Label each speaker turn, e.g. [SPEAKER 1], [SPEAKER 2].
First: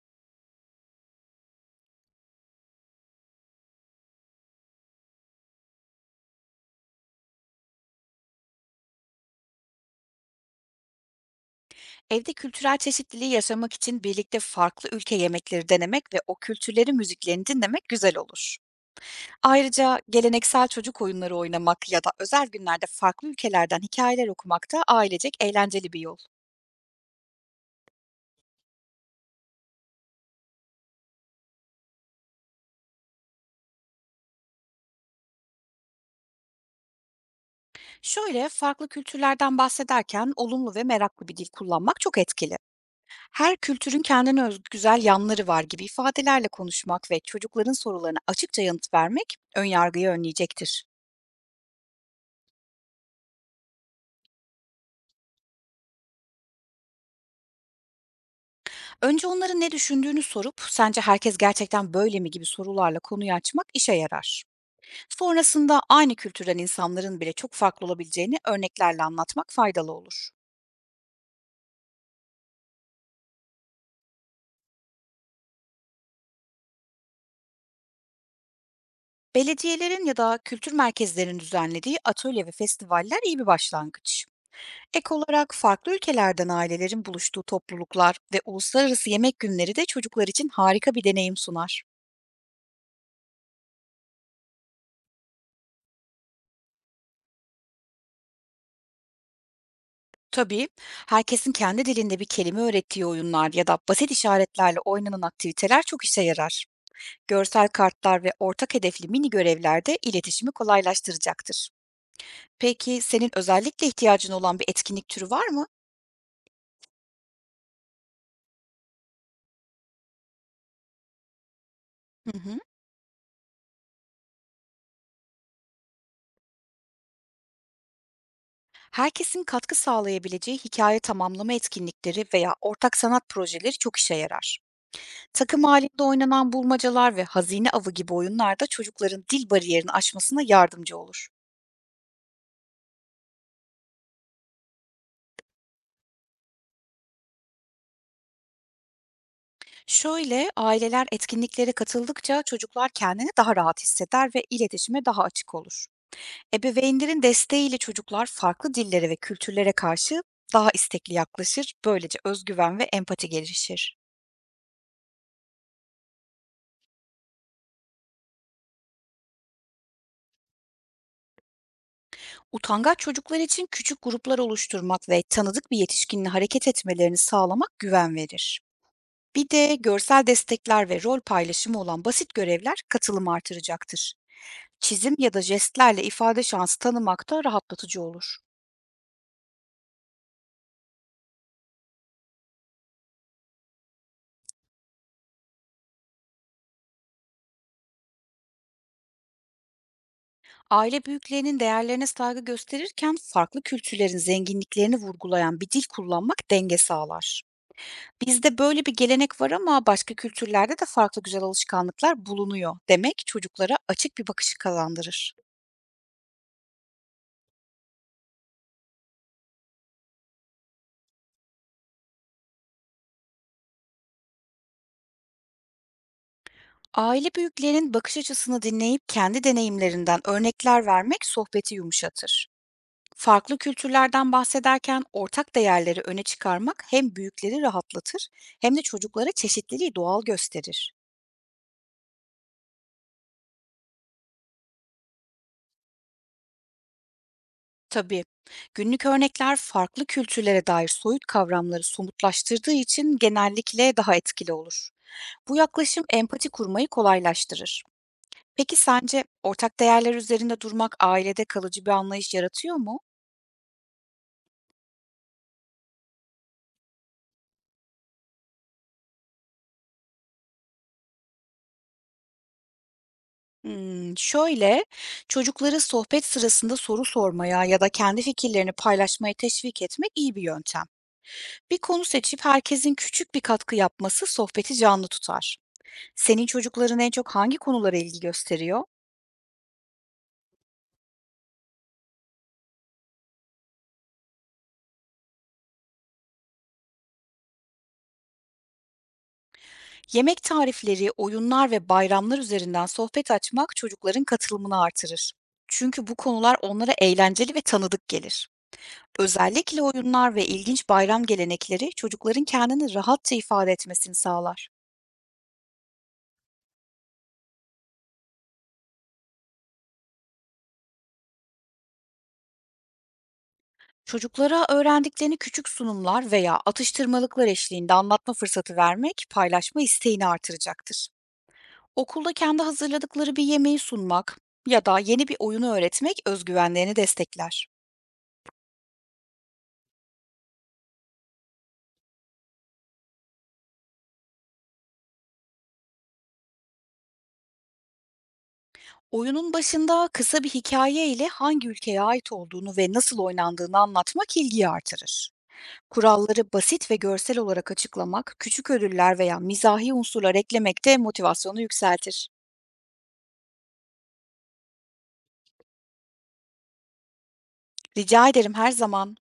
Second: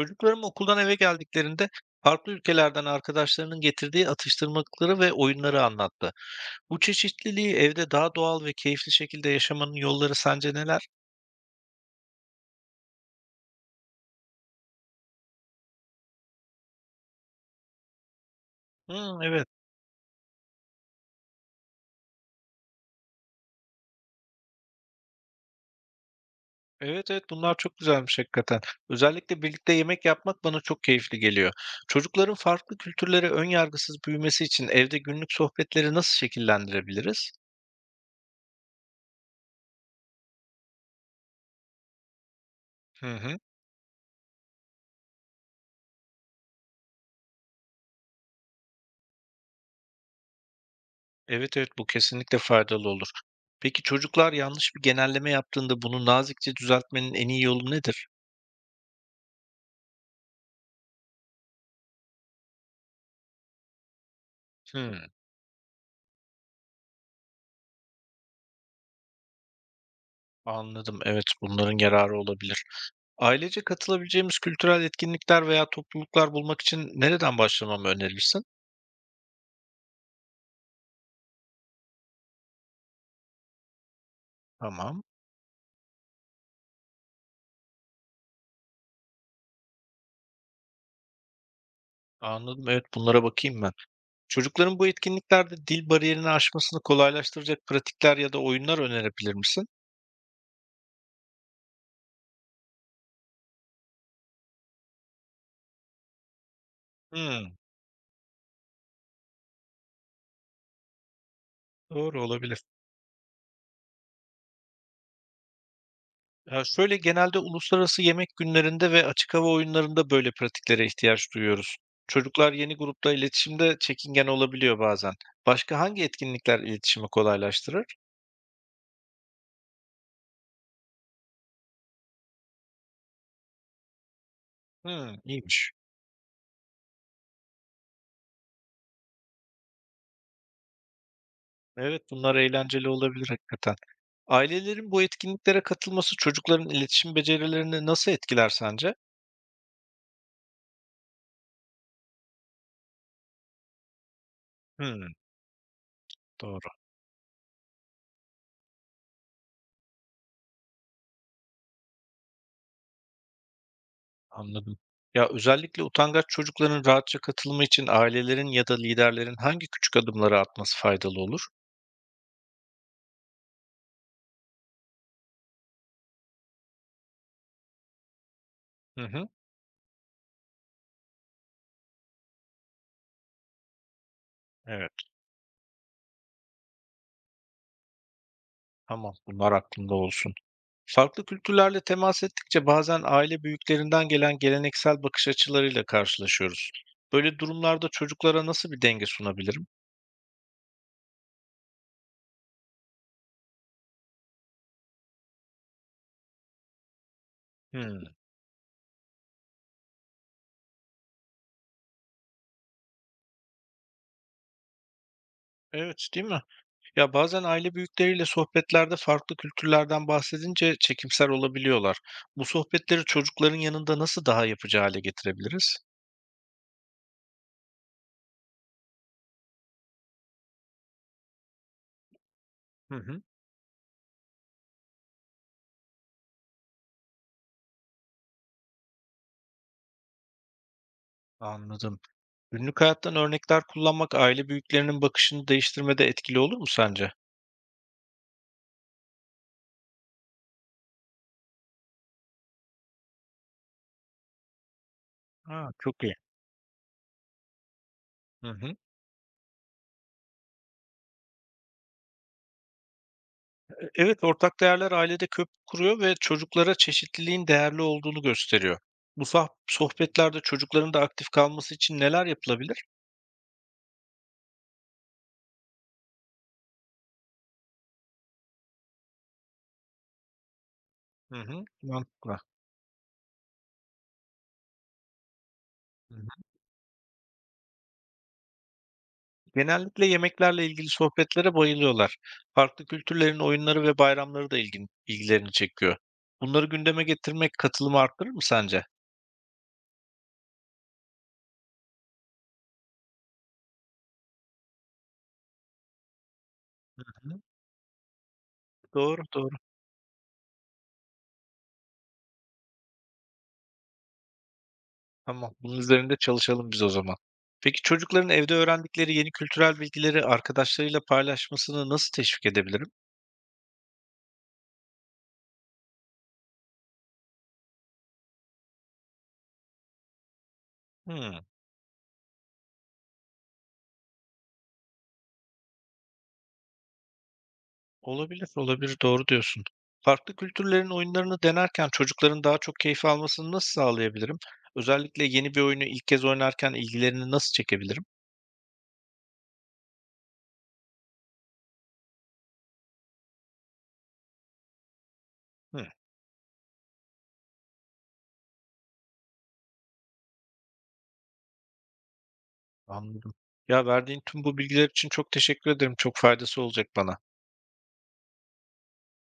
[SPEAKER 1] Çocuklarım okuldan eve geldiklerinde farklı ülkelerden arkadaşlarının getirdiği atıştırmalıkları ve oyunları anlattı. Bu çeşitliliği evde daha doğal ve keyifli şekilde yaşamanın yolları sence neler?
[SPEAKER 2] Evde kültürel çeşitliliği yaşamak için birlikte farklı ülke yemekleri denemek ve o kültürlerin müziklerini dinlemek güzel olur.
[SPEAKER 1] Hmm, evet.
[SPEAKER 2] Ayrıca geleneksel çocuk oyunları oynamak ya da özel günlerde farklı ülkelerden hikayeler okumak da ailecek eğlenceli bir yol.
[SPEAKER 1] Evet evet, bunlar çok güzelmiş hakikaten. Özellikle birlikte yemek yapmak bana çok keyifli geliyor. Çocukların farklı kültürlere ön yargısız büyümesi için evde günlük sohbetleri nasıl şekillendirebiliriz?
[SPEAKER 2] Şöyle, farklı kültürlerden bahsederken olumlu ve meraklı bir dil kullanmak çok etkili.
[SPEAKER 1] Hı hı.
[SPEAKER 2] "Her kültürün kendine özgü güzel yanları var" gibi ifadelerle konuşmak ve çocukların sorularına açıkça yanıt vermek ön yargıyı önleyecektir.
[SPEAKER 1] Evet evet, bu kesinlikle faydalı olur. Peki çocuklar yanlış bir genelleme yaptığında bunu nazikçe düzeltmenin en iyi yolu nedir?
[SPEAKER 2] Önce onların ne düşündüğünü sorup, "Sence herkes gerçekten böyle mi?" gibi sorularla konuyu açmak işe yarar.
[SPEAKER 1] Hımm,
[SPEAKER 2] Sonrasında aynı kültürden insanların bile çok farklı olabileceğini örneklerle anlatmak faydalı olur.
[SPEAKER 1] anladım. Evet, bunların yararı olabilir. Ailece katılabileceğimiz kültürel etkinlikler veya topluluklar bulmak için nereden başlamamı önerirsin?
[SPEAKER 2] Belediyelerin ya da kültür merkezlerinin düzenlediği atölye ve festivaller iyi bir başlangıç.
[SPEAKER 1] Tamam,
[SPEAKER 2] Ek olarak farklı ülkelerden ailelerin buluştuğu topluluklar ve uluslararası yemek günleri de çocuklar için harika bir deneyim sunar.
[SPEAKER 1] anladım. Evet, bunlara bakayım ben. Çocukların bu etkinliklerde dil bariyerini aşmasını kolaylaştıracak pratikler ya da oyunlar önerebilir misin?
[SPEAKER 2] Tabii, herkesin kendi dilinde bir kelime öğrettiği oyunlar ya da basit işaretlerle oynanan aktiviteler çok işe yarar.
[SPEAKER 1] Hımm,
[SPEAKER 2] Görsel kartlar ve ortak hedefli mini görevlerde iletişimi kolaylaştıracaktır.
[SPEAKER 1] doğru olabilir.
[SPEAKER 2] Peki, senin özellikle ihtiyacın olan bir etkinlik türü var mı?
[SPEAKER 1] Ya, şöyle genelde uluslararası yemek günlerinde ve açık hava oyunlarında böyle pratiklere ihtiyaç duyuyoruz.
[SPEAKER 2] Hı
[SPEAKER 1] Çocuklar
[SPEAKER 2] hı.
[SPEAKER 1] yeni grupla iletişimde çekingen olabiliyor bazen. Başka hangi etkinlikler iletişimi kolaylaştırır?
[SPEAKER 2] Herkesin katkı sağlayabileceği hikaye tamamlama etkinlikleri veya ortak sanat projeleri çok işe yarar.
[SPEAKER 1] Hıı,
[SPEAKER 2] Takım
[SPEAKER 1] iyiymiş.
[SPEAKER 2] halinde oynanan bulmacalar ve hazine avı gibi oyunlar da çocukların dil bariyerini aşmasına yardımcı olur.
[SPEAKER 1] Evet, bunlar eğlenceli olabilir hakikaten. Ailelerin bu etkinliklere katılması çocukların iletişim becerilerini nasıl etkiler sence?
[SPEAKER 2] Şöyle, aileler etkinliklere katıldıkça çocuklar kendini daha rahat hisseder ve iletişime
[SPEAKER 1] Hımm,
[SPEAKER 2] daha açık olur.
[SPEAKER 1] doğru,
[SPEAKER 2] Ebeveynlerin desteğiyle çocuklar farklı dillere ve kültürlere karşı daha istekli yaklaşır. Böylece özgüven ve empati gelişir.
[SPEAKER 1] anladım. Ya, özellikle utangaç çocukların rahatça katılımı için ailelerin ya da liderlerin hangi küçük adımları atması faydalı olur?
[SPEAKER 2] Utangaç çocuklar için küçük gruplar oluşturmak ve tanıdık bir yetişkinle hareket etmelerini sağlamak güven verir.
[SPEAKER 1] Hı hı,
[SPEAKER 2] Bir de görsel destekler ve rol paylaşımı olan basit görevler katılımı artıracaktır.
[SPEAKER 1] evet,
[SPEAKER 2] Çizim ya da jestlerle ifade şansı tanımak da rahatlatıcı olur.
[SPEAKER 1] tamam, bunlar aklımda olsun. Farklı kültürlerle temas ettikçe bazen aile büyüklerinden gelen geleneksel bakış açılarıyla karşılaşıyoruz. Böyle durumlarda çocuklara nasıl bir denge sunabilirim?
[SPEAKER 2] Aile büyüklerinin değerlerine saygı gösterirken farklı kültürlerin zenginliklerini vurgulayan bir dil kullanmak denge sağlar.
[SPEAKER 1] Hımm,
[SPEAKER 2] "Bizde böyle bir gelenek var ama başka kültürlerde de farklı güzel alışkanlıklar bulunuyor" demek çocuklara açık bir bakışı kazandırır.
[SPEAKER 1] evet, değil mi? Ya bazen aile büyükleriyle sohbetlerde farklı kültürlerden bahsedince çekimser olabiliyorlar. Bu sohbetleri çocukların yanında nasıl daha yapıcı hale getirebiliriz?
[SPEAKER 2] Aile büyüklerinin bakış açısını dinleyip kendi deneyimlerinden örnekler vermek sohbeti yumuşatır.
[SPEAKER 1] Hı hı.
[SPEAKER 2] Farklı kültürlerden bahsederken ortak değerleri öne çıkarmak hem büyükleri rahatlatır, hem de çocuklara çeşitliliği doğal gösterir.
[SPEAKER 1] Anladım. Günlük hayattan örnekler kullanmak aile büyüklerinin bakışını değiştirmede etkili olur mu sence?
[SPEAKER 2] Tabii, günlük örnekler farklı kültürlere dair soyut kavramları somutlaştırdığı için genellikle daha etkili olur. Bu
[SPEAKER 1] Ha, çok
[SPEAKER 2] yaklaşım
[SPEAKER 1] iyi.
[SPEAKER 2] empati kurmayı kolaylaştırır.
[SPEAKER 1] Hı hı.
[SPEAKER 2] Peki sence ortak değerler üzerinde durmak ailede kalıcı bir anlayış yaratıyor mu?
[SPEAKER 1] Evet, ortak değerler ailede köprü kuruyor ve çocuklara çeşitliliğin değerli olduğunu gösteriyor. Bu sohbetlerde çocukların da aktif kalması için neler yapılabilir?
[SPEAKER 2] Hmm, şöyle, Çocukları sohbet sırasında soru sormaya ya da kendi fikirlerini paylaşmaya teşvik etmek iyi bir yöntem.
[SPEAKER 1] Hı hı.
[SPEAKER 2] Bir konu
[SPEAKER 1] Mantıklı.
[SPEAKER 2] seçip herkesin küçük bir katkı yapması sohbeti canlı tutar. Senin çocukların en çok hangi konulara ilgi gösteriyor?
[SPEAKER 1] Genellikle yemeklerle ilgili sohbetlere bayılıyorlar. Farklı kültürlerin oyunları ve bayramları da ilgilerini çekiyor. Bunları gündeme getirmek katılımı arttırır mı sence?
[SPEAKER 2] Yemek tarifleri, oyunlar ve bayramlar üzerinden sohbet açmak çocukların katılımını artırır. Çünkü bu konular onlara
[SPEAKER 1] Hı,
[SPEAKER 2] eğlenceli ve tanıdık gelir.
[SPEAKER 1] doğru, doğru.
[SPEAKER 2] Özellikle oyunlar ve ilginç bayram gelenekleri çocukların kendini rahatça ifade etmesini sağlar.
[SPEAKER 1] Tamam. Bunun üzerinde çalışalım biz o zaman. Peki çocukların evde öğrendikleri yeni kültürel bilgileri arkadaşlarıyla paylaşmasını nasıl teşvik edebilirim?
[SPEAKER 2] Çocuklara öğrendiklerini küçük sunumlar veya atıştırmalıklar eşliğinde anlatma fırsatı vermek paylaşma isteğini artıracaktır.
[SPEAKER 1] Hmm,
[SPEAKER 2] Okulda kendi hazırladıkları bir yemeği sunmak ya da yeni bir oyunu öğretmek özgüvenlerini destekler.
[SPEAKER 1] olabilir, olabilir. Doğru diyorsun. Farklı kültürlerin oyunlarını denerken çocukların daha çok keyif almasını nasıl sağlayabilirim? Özellikle yeni bir oyunu ilk kez oynarken ilgilerini nasıl çekebilirim?
[SPEAKER 2] Oyunun başında kısa bir hikayeyle hangi ülkeye ait olduğunu ve nasıl oynandığını anlatmak ilgiyi artırır.
[SPEAKER 1] Hı.
[SPEAKER 2] Kuralları basit ve görsel olarak açıklamak, küçük ödüller veya mizahi unsurlar eklemek de motivasyonu yükseltir.
[SPEAKER 1] Anladım. Ya, verdiğin tüm bu bilgiler için çok teşekkür ederim. Çok faydası olacak bana.
[SPEAKER 2] Rica ederim, her zaman.